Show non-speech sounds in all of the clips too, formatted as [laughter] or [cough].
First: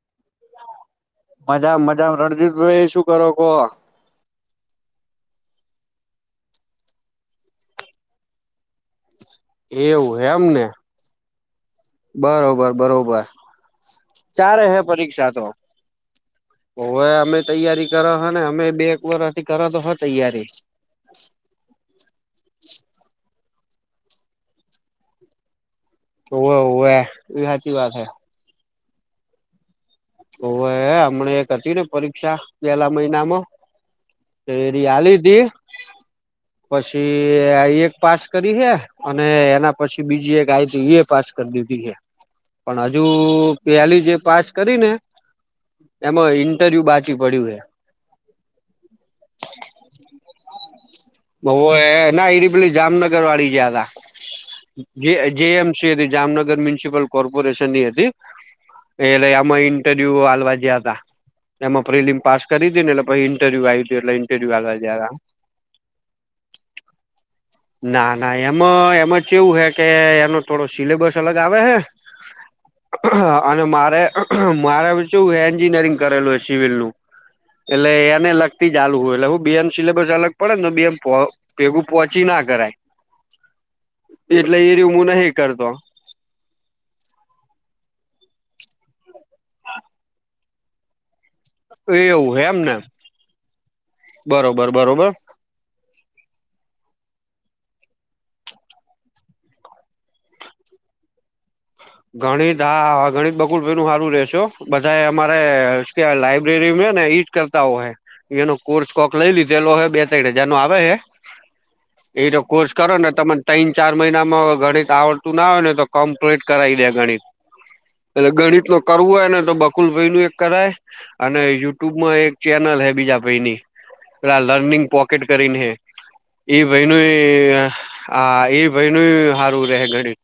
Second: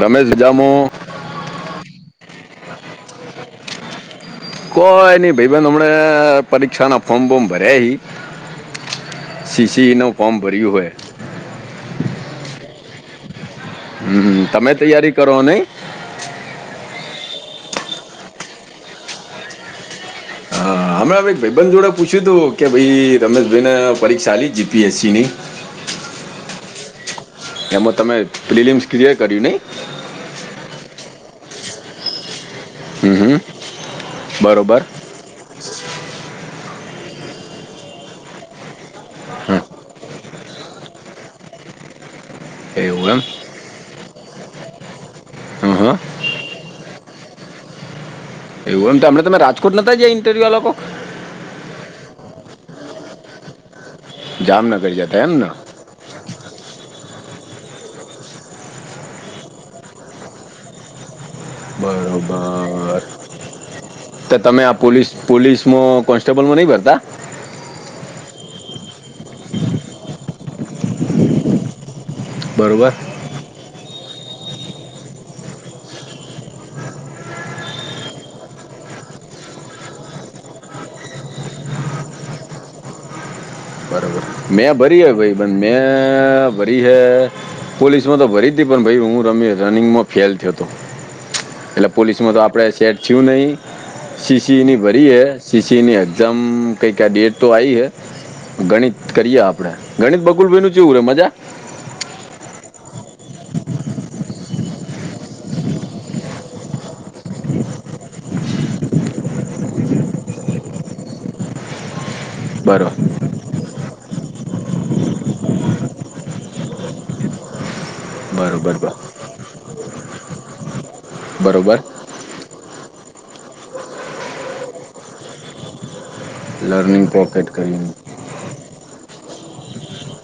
રમેશ જામો મજા મજા રણજીતભાઈ શું કરો કો કોઈ નઈ ભાઈ બેન હમણા પરીક્ષા ના ફોર્મ બોમ ભર્યા. શીશી નો એવું ફોમ એમ ને ભર્યું હોય બરોબર બરોબર હમ, ચારે તમે હે તૈયારી પરીક્ષા કરો તો નહીં તોવે અમે તૈયારી કર હ ને અમે બે એક વારથી કર તો હ તૈયારી હ અમેમે એક ભાઈબંધ જોડે પૂછ્યું હતું કે ભાઈ રમેશભાઈને પરીક્ષા આલી જીપીએસસી ની ઓવે હોવે સાચી વાત એમાં હે તમે ફિલમ્સ ક્રિયર કર્યું ન‌ઈ ઓ હ હમણા એક હતી ને પરીક્ષા પેલા હમ, હમ, મહિનામાં તો બરોબર એરી આલી તી પછી એ આઇ એક પાસ કરી હ અને હમ, એના પછી બીજી એક આ તો એ પાસ કરી દીધી ગયા પણ હજુ એવું એમ પેલી જે પાસ કરી ને હમ, હમ, એમાં ઇન્ટરવ્યુ બાચી પડ્યું હ એવું એમમને તમે રાજકોટ નોતા ગયા ઇન્ટરવ્યૂ આ લોકો હ ના એ પેલી જામનગર વાળી જયા હતા જામનગર જે જતા એમ ને જેમ છે હતી જામનગર મ્યુનિસિપલ કોર્પોરેશન ની હતી. એટલે આમાં ઈન્ટરવ્યુ આલવા ગયા તા એમાં પ્રિલીમ પાસ કરી થી ને બરોબર એટલે પછી ઇન્ટરવ્યુ આવી તુ એટલે તો ઇન્ટરવ્યુ તમે આ આવવા ગયા તા પોલીસ મો ટટેબલમાં ન‌ઈ ભરતા ના ના એમાં એમાં ચેવું હે કે એનો થોડો સિલેબસ અલગ આવે હે બરોબર અને મારે મારે શું એન્જિનિયરિંગ કરેલું હ સિવિલનું. એટલે એને લગતી ચાલુ હોય એટલે હું બ બે એમ સિલેબસ અલગ પડેને બે એમ ભેગું પહોંચી ના કરાય બરોબર એટલે મેં એ રહ્યું ભરી હું હૈ નહી ભાઈ બન કરતો મેં ભરી હૈ પોલીસમાં તો ભરી તી પણ ભાઈ હું રમી રનિંગમાં ફેલ થયો તો એટલે પોલીસમાં એવું હે તો આપડે એમને સેટ થયું નહી બરોબર સીસીની બરોબર ભરીએે. એ સીસી ની એક્ઝામ કઈ ક ડેટ તો આઈ હૈ ગણિત કરીએ આપડે ગણિત બકુલ ભાઈ નું કેવું રે મજા ગણિત હા હા ગણિત બકુલ ભાઈનું હારું રેસે હો બધાયે અમારે સુ કેવાય લાઈબ્રેરી ને ઈ કરતા હો હય એનો કોર્સ કોક લઈ લીધેલો હોય બે ત્રીર હજાર નો આવે હ એ જો કોર્સ બરોબર કરો ને તમને ત્રન ચાર મહિનામાં ગણિત આવડતું ના હોય ને તો કમ્પ્લીટ કરાવી દે ગણિત એટલે ગણિત બરોબર ન બ- કરવું હોય ને તો બકુલ ભાઈ નું એક કરાય અને બરોબર યુટ્યુબમાં એક ચેનલ હે બીજા ભાઈની પેલા લર્નિંગ પોકેટ કરીને હે એ ભાઈ ન લર્નિંગ પોકેટ કરીને આ એ ભાઈ નય સારું રહેે ઘડી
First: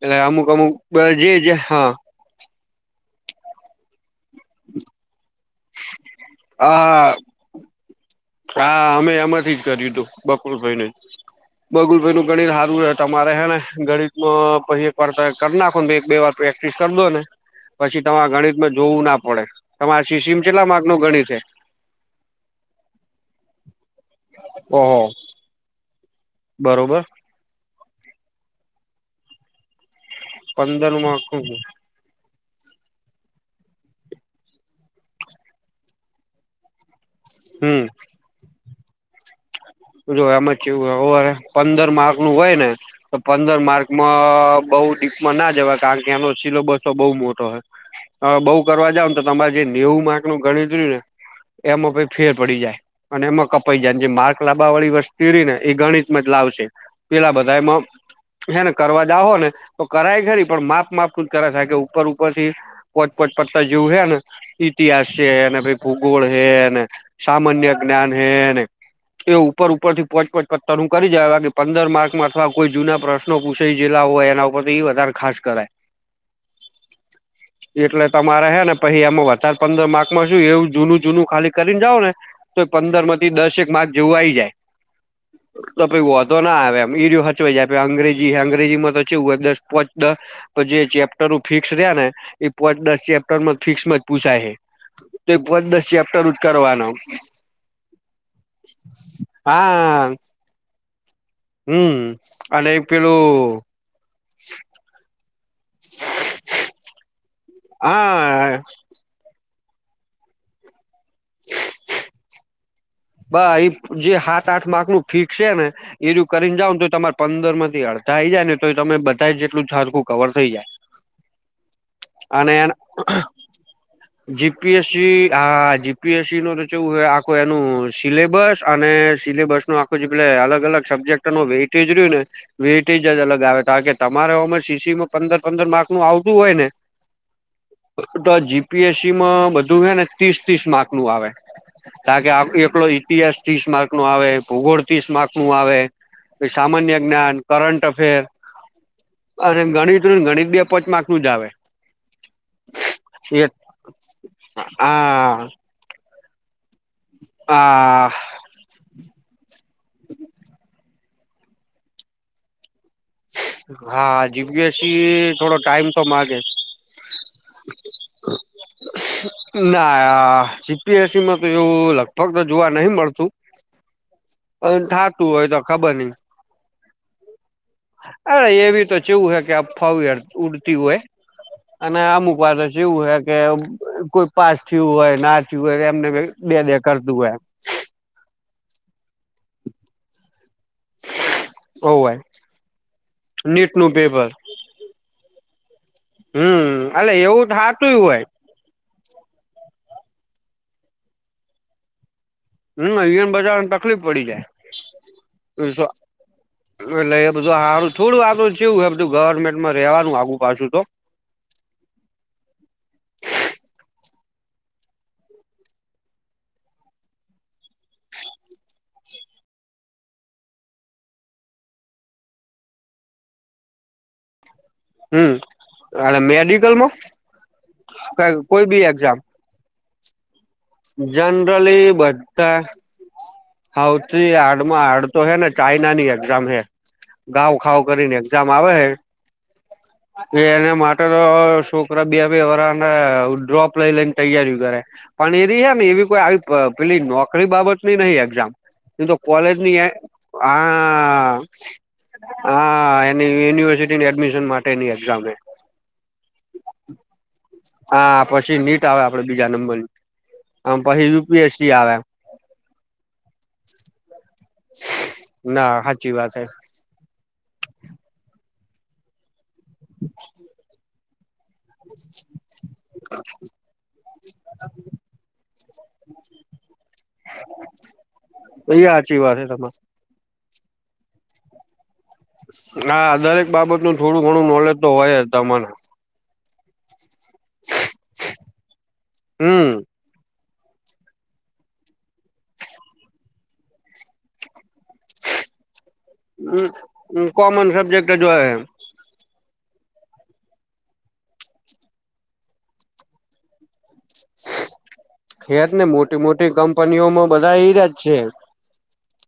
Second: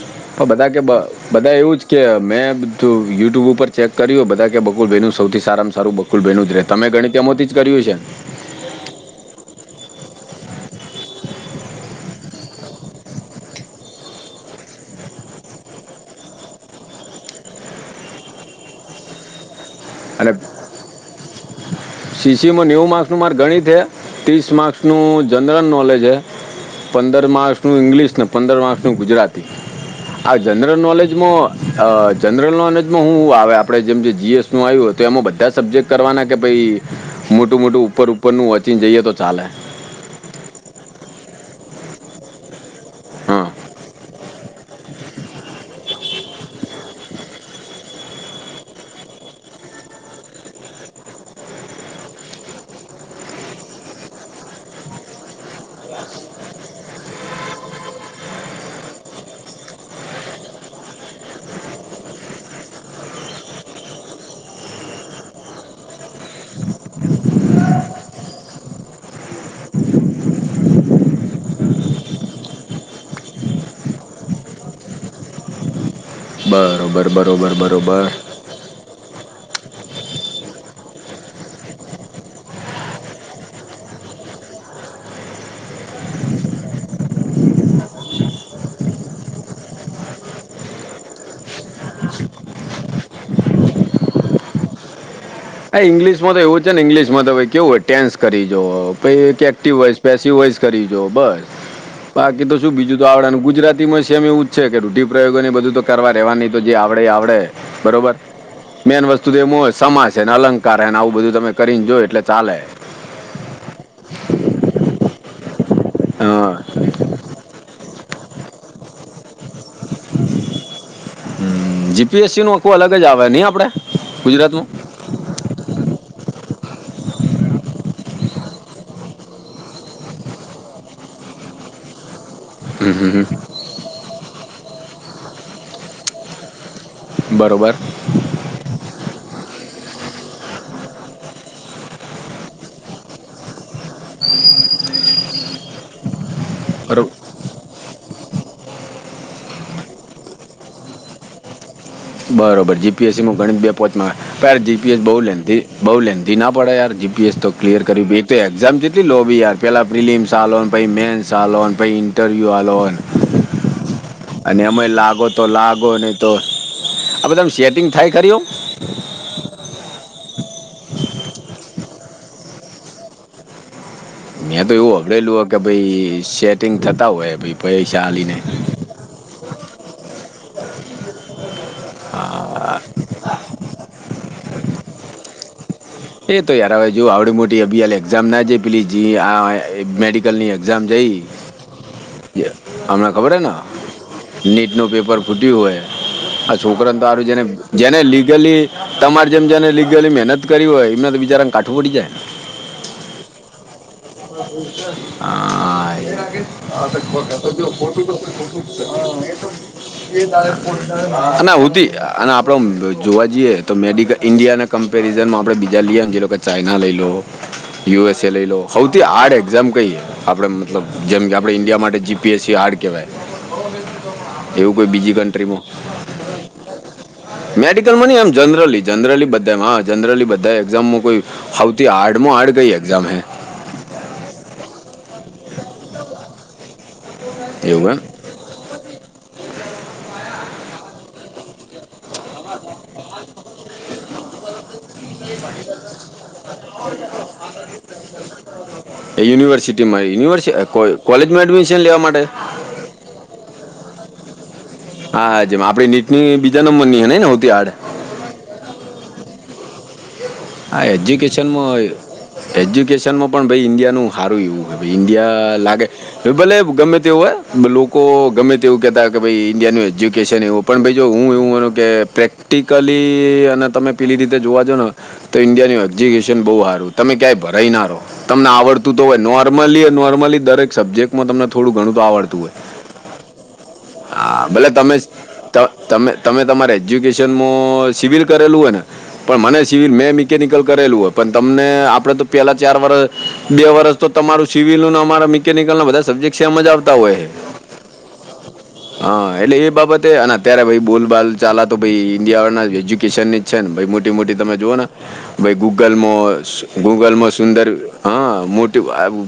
એટલે પણ અમુક બધા અમુક કે બ જે જે બધા એવું જ હા કે મેં બું યુટ્યુબ ઉપર ચેક કર્યું બધા કે બકુલ ભાઈ ન સૌથી સારા સારું બકુલ બનું જ રે તમે હા ગણી તેમાંથી જ કર્યું છે હા અમે એમાંથી જ કર્યું હતું બપોરભાઈને બગુલ ભાઈ નું ગણિત હારુ હે તમારે હે ને ગણિતમાં પહીં એક વાર કરી નાખો એક બે વાર [unintelligible] ને પછી તમારે ગણિતમાં જોવું ના પડે તમારા અને સીસીમ કેટલા માર્ગ નું ગણિત છે સીસીમાં નેવું માર્ક્સનું મારુ ગણિત હે ત્રીસ ઓહો માર્ક્સનું જનરલ નોલેજ હે બરોબર પંદર માર્સ નું ઇંગ્લિશ ને પંદર માર્સનું ગુજરાત આ જનરલ પંદર માર્ક નોલેજમો અ જનરલ નોલેજમાં હું આવે આપડે જેમ જે જીએસનું આવ્યું હોય તો એમાં બધા સબ્જેક્ટ કરવાના કે પહી મોટું મોટું હમ ઉપર ઉપર નું વચીન જઈએ તો ચાલે જો એમાં કેવું પંદર માર્ક નું હોય ને તો હા પંદર માર્કમાં બઉુ ડીપમાં ના જવાય કારણ કે એનો સિલોબસો બઉ મોટો હોય હ બઉ કરવા જાવને તો તમારે જે નેવું માર્ક નું ગણરું ને એમાં પહી ફેર પડી જાય અને એમાં કપાઈ જાય જે માર્ લબા વાળી વસતી ખરી ને એ ગણિતમાં જ લાવશે પેલા બધા એમાં હે ને કરવા જાવો ને તો કરાય ખરી પણ માપ માપ જ કરાય કે ઉપર ઉપર થી પોટ પોટ પડતા જેવું હે ને ઇતિહાસ છે અને ભાઈ ભૂગોળ હે ને સામાન્ય જ્ઞાન હે ને એ ઉપર ઉપરથી પહોંચ પહંચ પથરું કરી જાયવા કે પંદર માર્કમાં અથવા કોઈ જૂના પ્રશ્ન નો પૂસે જેલા હોય એના ઉપર તો એ વધારે ખાસ કરાય બરોબર બરોબર બરોબર એટલે તમારે હે ને પહી એમાં વધારે પંદર માર્કમાં શું એવું જૂનું જૂનું ખાલી કરીને જાાવ ને તો પંદર માંથી દસેક માર્ક જોવાઈ જાય તો પહી વધો ના આવે એમ ઈડિયો હચવાઈ જાય અંગ્રેજી અંગ્રેજીમાં તો છેવું હો દસ પોચ દસ તો જે ચેપ્ટરનું ફિક્સ રે ને એ પોચ દસ ચેપ્ટરમાં ફિક્સમા જ પૂસાય હે તો આ દસ ચેપ્ટર ઇંગ્લિશમાં જ તો એવું છે ને કરવાનો ઇંગ્લિશમાં તો ભાઈ કેવું હોય ટેન્સ કરી જો પહીં એક એક્ટિવ વોઇસ હા પેસિવ વોઇસ કરી જોઓ બસ હમ બાકી તો અને શું એક બીજું તો આવડેને પેલું ગુજરાતી માં સેમ એવું જ છે કે રૂઢિપ્રયોગ ને બધું તો કરવા રહેેવાની તો જે આવડે આવડે બરોબર હા મેન વસ્તુ તો એમ હોય સમાસ એને અલંકાર એને આવું બધું તમે કરીને જો એટલે ચાલે બ એ જે સાાત આઠ માક નું ફિકસ છે ને એજ હા, કરીને જાવ ને તો તમાર પંદર માંથી અડધા આઈ જાય ને તો તમે બધા જ જેટલું છડખું કવર થઈ જાય જીપીએસસી નું અને આખું અલગ જ આવે નહીં આપણે જી ગુજરાતમાં પી એસ છી હા જીપીએસસી નો તો ચવું હોય આખુ એનું સિલેબસ અને સિલેબસ નો આખું જે પેલે અલગ અલગ સબ્જેક્ટ નો વેઇટેજ રહ્યું ને વેટ હમ જ હમ. અલગ આવે કારણ કે તમારે ઓ સીસીમાં પંદર પંદર માર્ક નું આવતું હોય ને બરોબર તો જી પી એસ સી માં બધું હે ને તતીસ તીસ માર્ક નું આવે કારણ કે આ [unintelligible] ઈતિહાસ તીસ માર્ક નો આવે ભૂગોળ તતીસ માર્ક નું આવે કે સામાન્ય બરોબર જ્ઞાન કરંટ અફેર અને ગણીત હોય ગણિત બે પાંચમાર્ક નું જ આવે બરોબર જી પી એસ સી માં એ ઘણી જ બે પોચમાં તારે જી પી એસ બહુ આ લેંથી થી બહુ લેંથી ના પડે યાર જી પી એસ તો ક્લિયર આ કરી બે તો એક્ઝામ કેટલી લોબી યાર પેલાં ફિલિમ્સ આલો ન પહી મેન્સો આલો મ પહી ઇન્ટરવ્યુ આલો હા અને એમાય લાગો જીપીએસસી તો થોડો ટાઈમ લાગો નહી તો માગે આપ તમ સેટિંગ થાય કર્યું ના જીપીએસસીમાં તો એવું લગભગ તો જોવા નહીં મળતું મેં તો પણ એવું થતું હોય હંભળેલું કે તો ખબર નઈ ભાઈ સેટિંગ થતા હોય પૈસાલી અરે એવી તો ચવું હે કે અફાવ ઉડતી હોય અને અમુક વાતો છે એવું હો કે કોઈ પાસ થયું હોય ના ય એમને બે એ તો યાર બેે હવે જો કરતું હોય આવડી એક્ઝામ ના જાય પ્લી આ મેડિકલ ની એક્ઝામ જઈ હોવ હોય અમને ખબર હ ને નીટ નું પેપર નીટનું પેપર ફૂટ્યું હોય આ હમ છોકરા એટલે તારું જેને એવું થાતું જેને હોય લીગલી તમારે જેમ જેને લીગલી મહેનત કરી હોય એમને તો બિચારાને કાઠું પડી જાય હમ એન બજા ઉા [unintelligible] [unintelligible] એટલે એ બધું સારું થોડું આ તો જેવું બધું ગવર્મેન્ટમાં રેવાનું આગુ પાછું તો હતી અને આપડો જોવા જઈએ તો મેડિકલ ઇન્ડિયા ના કમ્પેરિઝન માં આપડે બીજા લમ જે લોકો ચાના લઈ લો યુ એસ એ લઈ લો સૌથી આર્ડ એક્ઝામ કહીએ આપણે મતલબ જેમ કે આપણે ઇન્ડિયા માટે જીપીએસસી આાર્ડ કહેવાય [inaudible] એવું કોઈ બીજી હમ કન્ટમાં અને મેડિકલમાં મેડિકલ ન એમ કોઈ બી જનરલી એક્ઝામ જનરલી બ હ જનરલી બધા એક્ઝામમાં કોઈ સૌથી જનરલી હાડમ હડ ગઈ એક્ઝામ હે હા હડમાં હાડ તો હે ને ચાઈના ની એક્ઝામ હે ગઉ ખાવ એવું એમ કરી ને જામ આવે હ એ એના માટે તો શું પરા બે બે વરાને ડ્રોપ લઈ લઈને તૈયારી કરે પણ એ ને એવી કોઈ આવી પેલી નોકરી બાબત ની નહી એક્ઝામ એ તો કોલેજની હ યુનિવર્સિટીમાં યુનિવર્સિટી કોલેજમાં એડમિશન લેવા માટે હા એની યુનિવર્સિટીની એડમિશન માટેની એક્ઝામ જે આપણી નીટની બીજા નંબર ની હ ને આવતી આડ હા પછી નીટ આવે આપડે બીજા નંબર આ હા પછી યુપીએસસી એજ્યુકેશનમાં આવે એજ્યુકેશનમાં પણ ભાઈ ઇન્ડિયાનું સારું એવું ઇન્ડિયા ના લાગે સાચી વાત હે ભલે ગમે તેવું હો લોકો ગમે તે એવું કેતા કે ભ અનું એજ્યુકેશન એું પણ ભાઈ જો હું એવું કે પ્રેક્ટિકલી અને તમે પેલી રીતે જોવા જો ને તો ઇન્ડિયાનું એક્ઝિક્યુશન બહુ સારું તમે ક્યાંય ભરાઈ ના રહો તમને એ આવડતું તો હોય સાચી વાત હે તમારી નોર્મલી નોર્મલી દરેક સબ્જેક્ટમાં તમને થોડું ઘણું આવડશે હા દરેક બાબત નું થોડું ઘણું ભલે નોલેજ તો તમે હોય તમારે ત- તમે તમે તમારે એજ્યુકેશનમાં સિવિલ કરેલું હોય ને પણ મને હમ સિવિલ મેં બી નિકલ કરેલું હોય પણ તમને આપડે તો પેલા ચાર વર્ષ બે વરષ તમારું સિવિલ અરા મિકેનિકલ ના બધા સબ્જેક્ટ છે એમજ આવતા હોય કોમન સબ્જેક્ટ જ હોય હા એટલે એ બાબતે અને અત્યારે ભાઈ બોલબાલ ચાલાતો ભાઈ ઇન્ડિયા એજ્યુકેશન ની જ છે ને ભ મો મો મોટી તમે જોઓ ને છે જ ને મોટી ગૂગલમાં મોટી કંપનીઓમાં ગૂગલમાં બધા સુંદર એઈરા જ હ છે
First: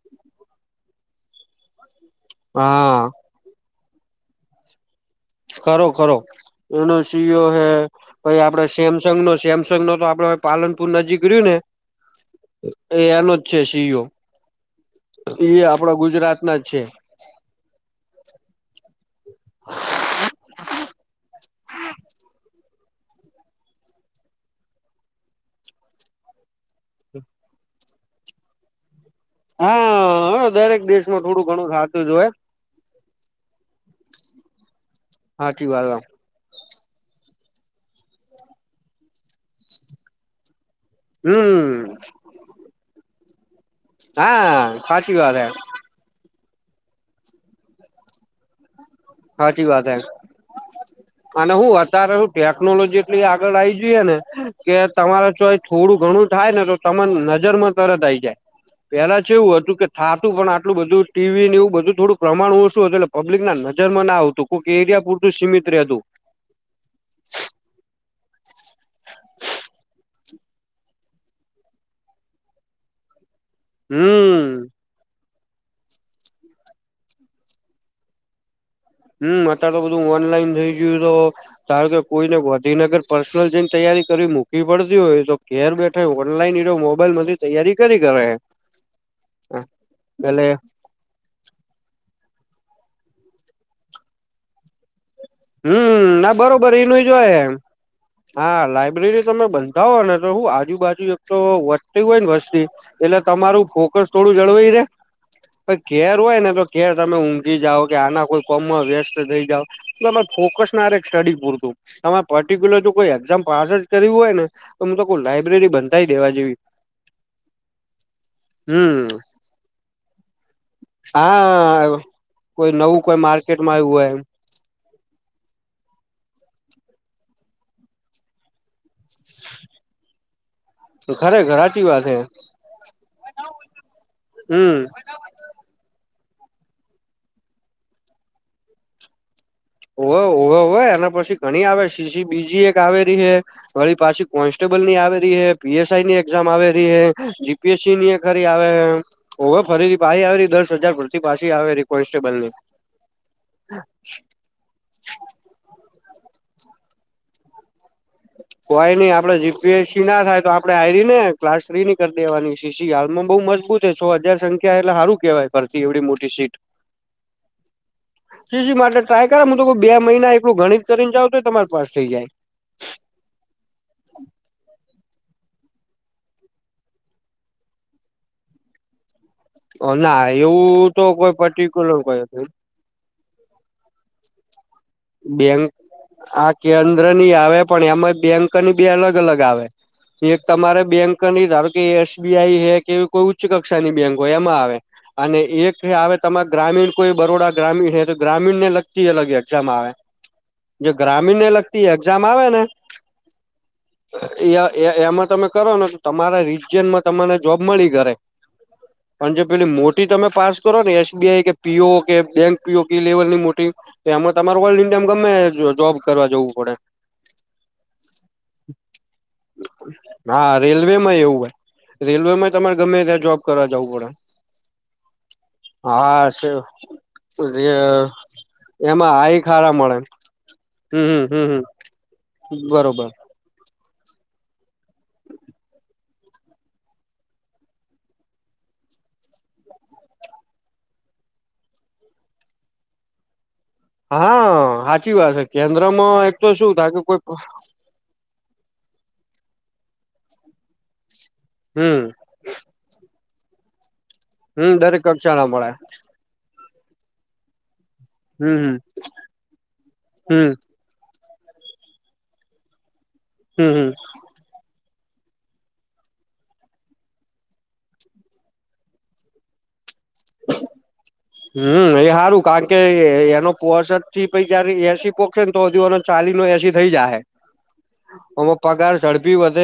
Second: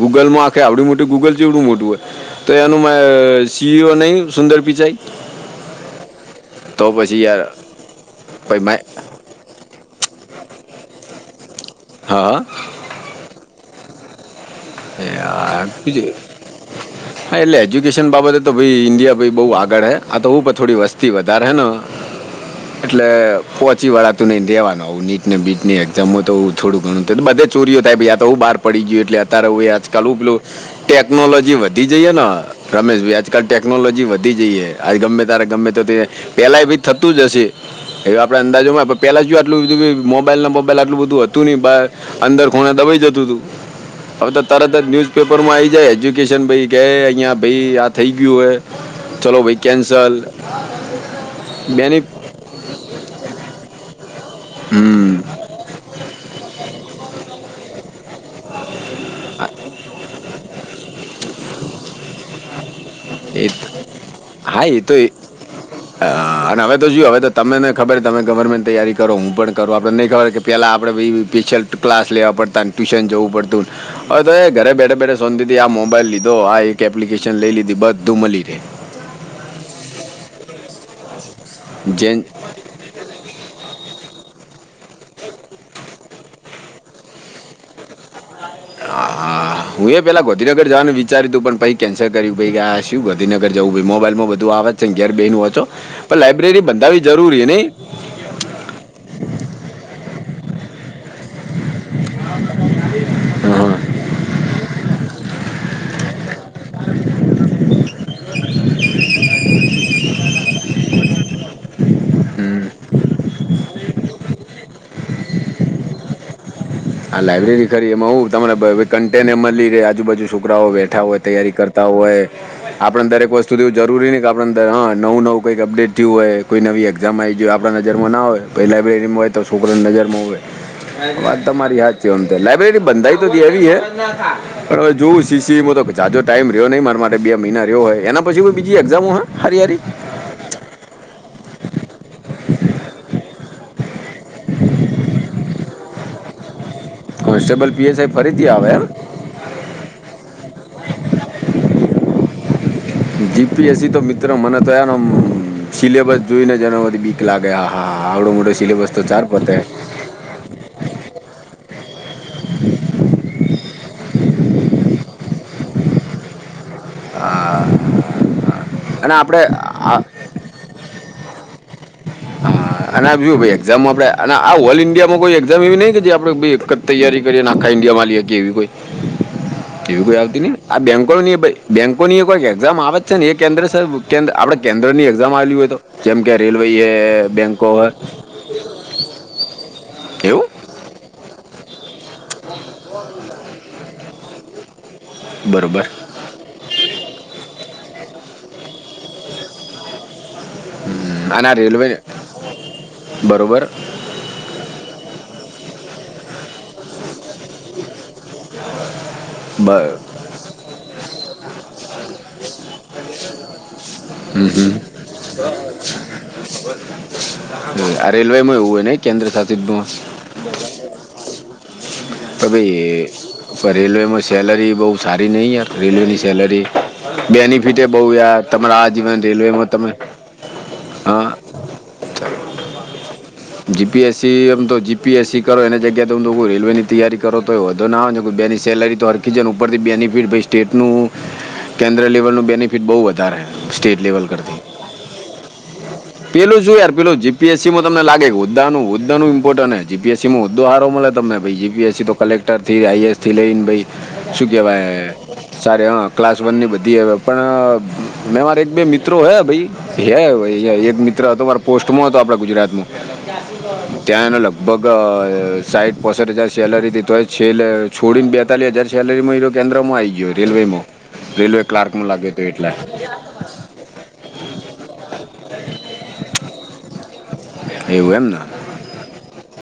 ગૂગલમાં આખે આવડ મોટ ગૂગલ જેવડું મોટું હોય તો એનું હા સીઓ નહી સુંદર પિચાઈ ખરો ખરો તો એનો પછી યાર સીઓ હે પાઈ ભાઈ આપડે માય સેમસંગ નો સેમ પ્રસો તો આપડે પાલનપુર નજીક રહ્યું ને હા હા એ એનો જ છે સીઓ એ યાર આપડા બીજું ગુજરાત ના જ છે હા એટલે એજ્યુકેશન બાબતે તો ભ ઇન્ડિયા ભ બઉુ આગળ હ આ તો હું પણ થોડી વસ્તી વધારે રહેનો એટલે પોહોચી વાળા તું નને રેવાનું નીટ ને બીટની એક્ઝામ તો થોડું ઘણું તો બધે ચોઓ થાય યા તો હું બહાર પડી ગય એટલે ત્યારે હોય આજકાલ પેલું હા દરેક દેશમાં થોડું ટેકનોલોજી ઘણું વધી થતું જ જઈએે ને હોય રમેશ ભાઈ આજકાલ ટેકનોલોજી વધી જઈ ય આજ ગમે ત્યારે સાચી ગમે તે વાત પેલા બી થતું જ હશે એવા આપણે અંદાજોમાં પેલા જો આટલુ બધું મોબાઈલ ને મોબાઈલ આટુલુ બધું હતું નહિ હમ બાર અંદર ખોણા દબાઈ જતું હતું હવે તો હા તરત જ સાચી વાત હે ન્યૂઝપેપરમાં આવી જાય એજ્યુકેશન ભાઈ કે અહિંયા ભાઈ આ થઈ ગયું હે. ચલો ભઈ સાચી વાત હે કેન્સલ. અને હું મેની અત્યારે શું ટેકનોલોજી એટલી આગળ આઈ જઈએે ને કે હમ તમારા ચોઈસ થોડું ઘણું થાય ને તો તમન નજર માં તરત આઈ જાય. પેલા ચેવુ હતું કે થાતું પણ આટલું બધું ટીવી ને એવું બધું થોડુંક પ્રમાણ ઓછુ હતું એટલે પબ્લિક એ ના તો- નજરમાં ના આવતું કોઈક એ તો એરિયા એ- પૂરતું જ સીમિત રેહતું. અ, હા અને હવે તો જુવો હવે તો તમને ખબર તમે ગવર્મેન્ટ તૈયારી કરો, હું પણ કરું આપડને નહી ખબર કે પહેલાં આપણે ભઈ સ્પેશિયલ ક્લાસ લેવા પડતા ને ટ્યુશન જવું પડતું ન હવે તો એ હમ ઘરે બેઠા બેઠા શોંતીથી આ મોબાઈલ લીધો આ એક એપ્લિકેશન લઈ લીધી બધ તો મલી રેહ. હમ્મ, અતાર તો બધું ઓનલાઈન થઈ ગયું તો ધારો કે જેન કોઈને ગોંધીનગર પર્સનલ જઈને તૈયારી કરવી મુંધી પડતી હોય તો ઘેર બેઠા ય ઓનલાઈન એ રહ્યો મોબાઈલ માથી તૈયારી કરી કરાય. હા હા હું એ પેલા ગોંધીનગર જવાનું વિ વિચાર્યું હતુ પણ પહી કેન્સલ કર્યું પહી આ શ્યું ગોંધીનગર જવું ભઈ મોબાઈલમાં બધું આવે જ છે ને ઘેર બેહી ન વોંચ તો હમ પણ ના લાયબ્રેરી બરોબર એનું બંધાવી જોય જરૂરી હે એમ નહી. હા લાઈબ્રેરી તમે બંધાવો ને તો હુ આજુબાજુ એક તો વધતી હોય ને વસ્તી એટલે તમારું હા ફોકસ થોડું જળવાઈ રેહ, ધેર હોય ને ઘેર તમે ઉંઘી જાઓ કે આના કોઈ કોમમાં વ્યસ્ત થઈ જાવ. તમારે ફોકસ ના રેહ સ્ટડી પૂરતું તમારે હમ. પર્ટિક્યુલર જો કોઈ એક્ઝામ પાસ જ કરવી હોય ને અમ તો કઉં લાઈબ્રેરી બંધાઈ દેવા જેવી આ લાયબ્રેરી કરી એમાં હું તમને હમ કન્ટેન એ મલી રહેે આજુબાજુ છોકરાઓ બેઠ ઠા હોય તૈયારી કરતા હા હોય કોઈ નવું આપણે કોઈ દરેક વસ્તુ માર્કેટમાં આવ્યું જરૂરી હોય એમ. નહિ હા નવું નવું કઈ અપડેટ થયું હોય કોઈ નવી એક્ઝામ આવી જઈ આપણા નજરમાં ના હોય પહેલાં બૈરીમાં હોય તો છોકરાને નજરમાં હોય. ખરેખર તમારી હાચી યાદ વાત છે હે આમ તો લાઈબ્રેરી બંધાઈ તો દેવી હે હમ પણ જોઉ સીસી ને બ જાજો ટાઈમ રહ્યો નહી મારા માટે બે મહિના રહ્યો હે. એના પછી કોઈ બીજી એક્ઝામો હે હારી હારી? હોવે હોવે હોવે એના પછી ઘણી આવે સી સી બીજી એક આવે રીહ વળી પાછી કોન્સ્ટેબલ ની આવે રહી હે પી એસ આઈ ની એક્ઝામ આવે રહી હે જી constable P S C PSI ની ઘરી ફરીથી આવે. એમ ઓવે ફરીથી પાહી આવે રહી દસ હજાર ભરતી પાછી આવે રહી કોન્સ્ટેબલની. જી પી એસ સી તો મિત્ર મને તો હેને સિલેબસ જોઈને જ એનામાંથી બીક લાગે આ હા હા હા આવડો મોટો સિલેબસ કોઈ તો નઈ ચાર આપડે પતે. જીપીએસસી ના થાય તો આપડે આયરીને ક્લાસ થ્રી ની કર દેવાની સી સી હાલમાં બહુ મજબૂત હે છ હજાર સંખ્યા એટલે સારું કેહવાય ભરતી એવડી મોટી સીટ. સી સી માટે અને ટ્રાય આપણે કર મુ તો કહુ બે આ હા, મહિના એકલું ગણીત ત કરીને જાઓ તોય તમાર પાસ થઈ જાય. હા અને આ બીજુ ભઈ એક્ઝામ આપડે અને આ ઓલ ઇન્ડિયામાં કોઈ એક્ઝામ એવી નહી કે આપણે ભઈ એક જ તૈયારી કરીએ ને આખા ઇન્ડિયા આલી હકીયે એવી કોઈ? એવી કોઈ ના આવતી નહિ. આ એવું તો બેંકોની કોઈ ય ભઈ પર્ટિક્યુલર બેંકોની ય કોઈ હતું એક્ઝામ આવે છે ને એ કેન્દ્ર સબ આપડે કેન્દ્ર ની એક્ઝામ આલવી બેંક હોય તો જેમ કે આ રેલવે ય કેન્દ્રની આવે પણ એમાં બેંકની બે અલગ અલગ આવે એક એવું તમારે બેંકની ધારો કે એસ બી આઈ ય એવી કોઈ ઉચ્ચ કક્ષાની બેંક હોય એમાં આવે અને એક બરોબર આવે તમાર ગ્રામીણ કોઈ બરોડા ગ્રામીણ હે તો ગ્રામીણ ને લગતી અલગ એક્ઝામ આવે. જો ગ્રામીણ અને ને આ લગતી રેલવે એક્ઝામ આવે ને બરોબર એ એમાં તમે કરો ને તો તમારા રી ને જોબ મળી કરે પણ જે બ પેલી મોટી તમે પાસ કરો ને એસ બી આઈ કે પી ઓ કે બેંક પી ઓ કે લેવલ ની મોટી એમાં હમ તમારે હમ ઓલ ઇન્ડિયામાં ગમે જોબ કરવા જવું પડે. હમ્મ, આ રેલવે એવું હોય ને કેન્દ્ર શાસિતમાં? હા રેલ્વે માં એવું હો. કે ભાઈ પણ જવું પડે રેલવેમાં સેલરી બહુ સારી નહીં યાર રેલવેની હા સે સેલરી બેનિફિટે એ બહુ યાર તમારા આ એમાં જીવન આઈ રેલવેમાં ખારા તમે મળે હમમ હા હમ બરોબર. જીપીએસસી એમ તો જીપીએસસી કરો એ જ્યાએ હમ તો કોઈ રેલવેની તૈયારી કરો તો એ વધો ના હો ને કોઈ બેની સેલરી તો હરકીજન ઉપરથી બેનિફિટ સ્ટેટનું કેન્દ્ર લેવલનું બેનિફિટ બહુ વધારે. સ્ટેટ લેવલ કરતી હા સાચી વાત છે કેન્દ્રમાં એક તો શું થાય કે કોઈ તમ લાગે હુદા હુદા ઈપોટન હે જીએસીમાં હોદો હારો મળે તમને ભ હમ જીએસસી તો કલેક્ટ આઈએએસ લઈ ભાઈ શું હમ દરેક કેવા કક્ષાના મળે સર હ ક્લાસ વન ની બધી હ પણ મેં હમ મારે એક હમ બે મિત્રો હે ભાઈ હમ હે મિત્ર હતો મારા પોસ્ટમાં હતો આપડા ગુજરાતમાં. હમ ત્યાં એનો લગભગ સાઈઠ પોસઠ હજાર સેલરી હતી તો છેલ્લે છોડીને બે [unintelligible] હજાર સેલેરી મહિરો કેન્દ્રમાં આવી ગયો. રેલવેમાં રેલવે હમ એ ક્લાર્કમાં લાગ્યો સારું હતો કારણ એટલે કે એનો કોસ જ થી પછી જારે એસી પોખે ને તો એનો ચાલી નો એસી થઈ જ એવું એમ ને હ પગાર ઝડપી વધે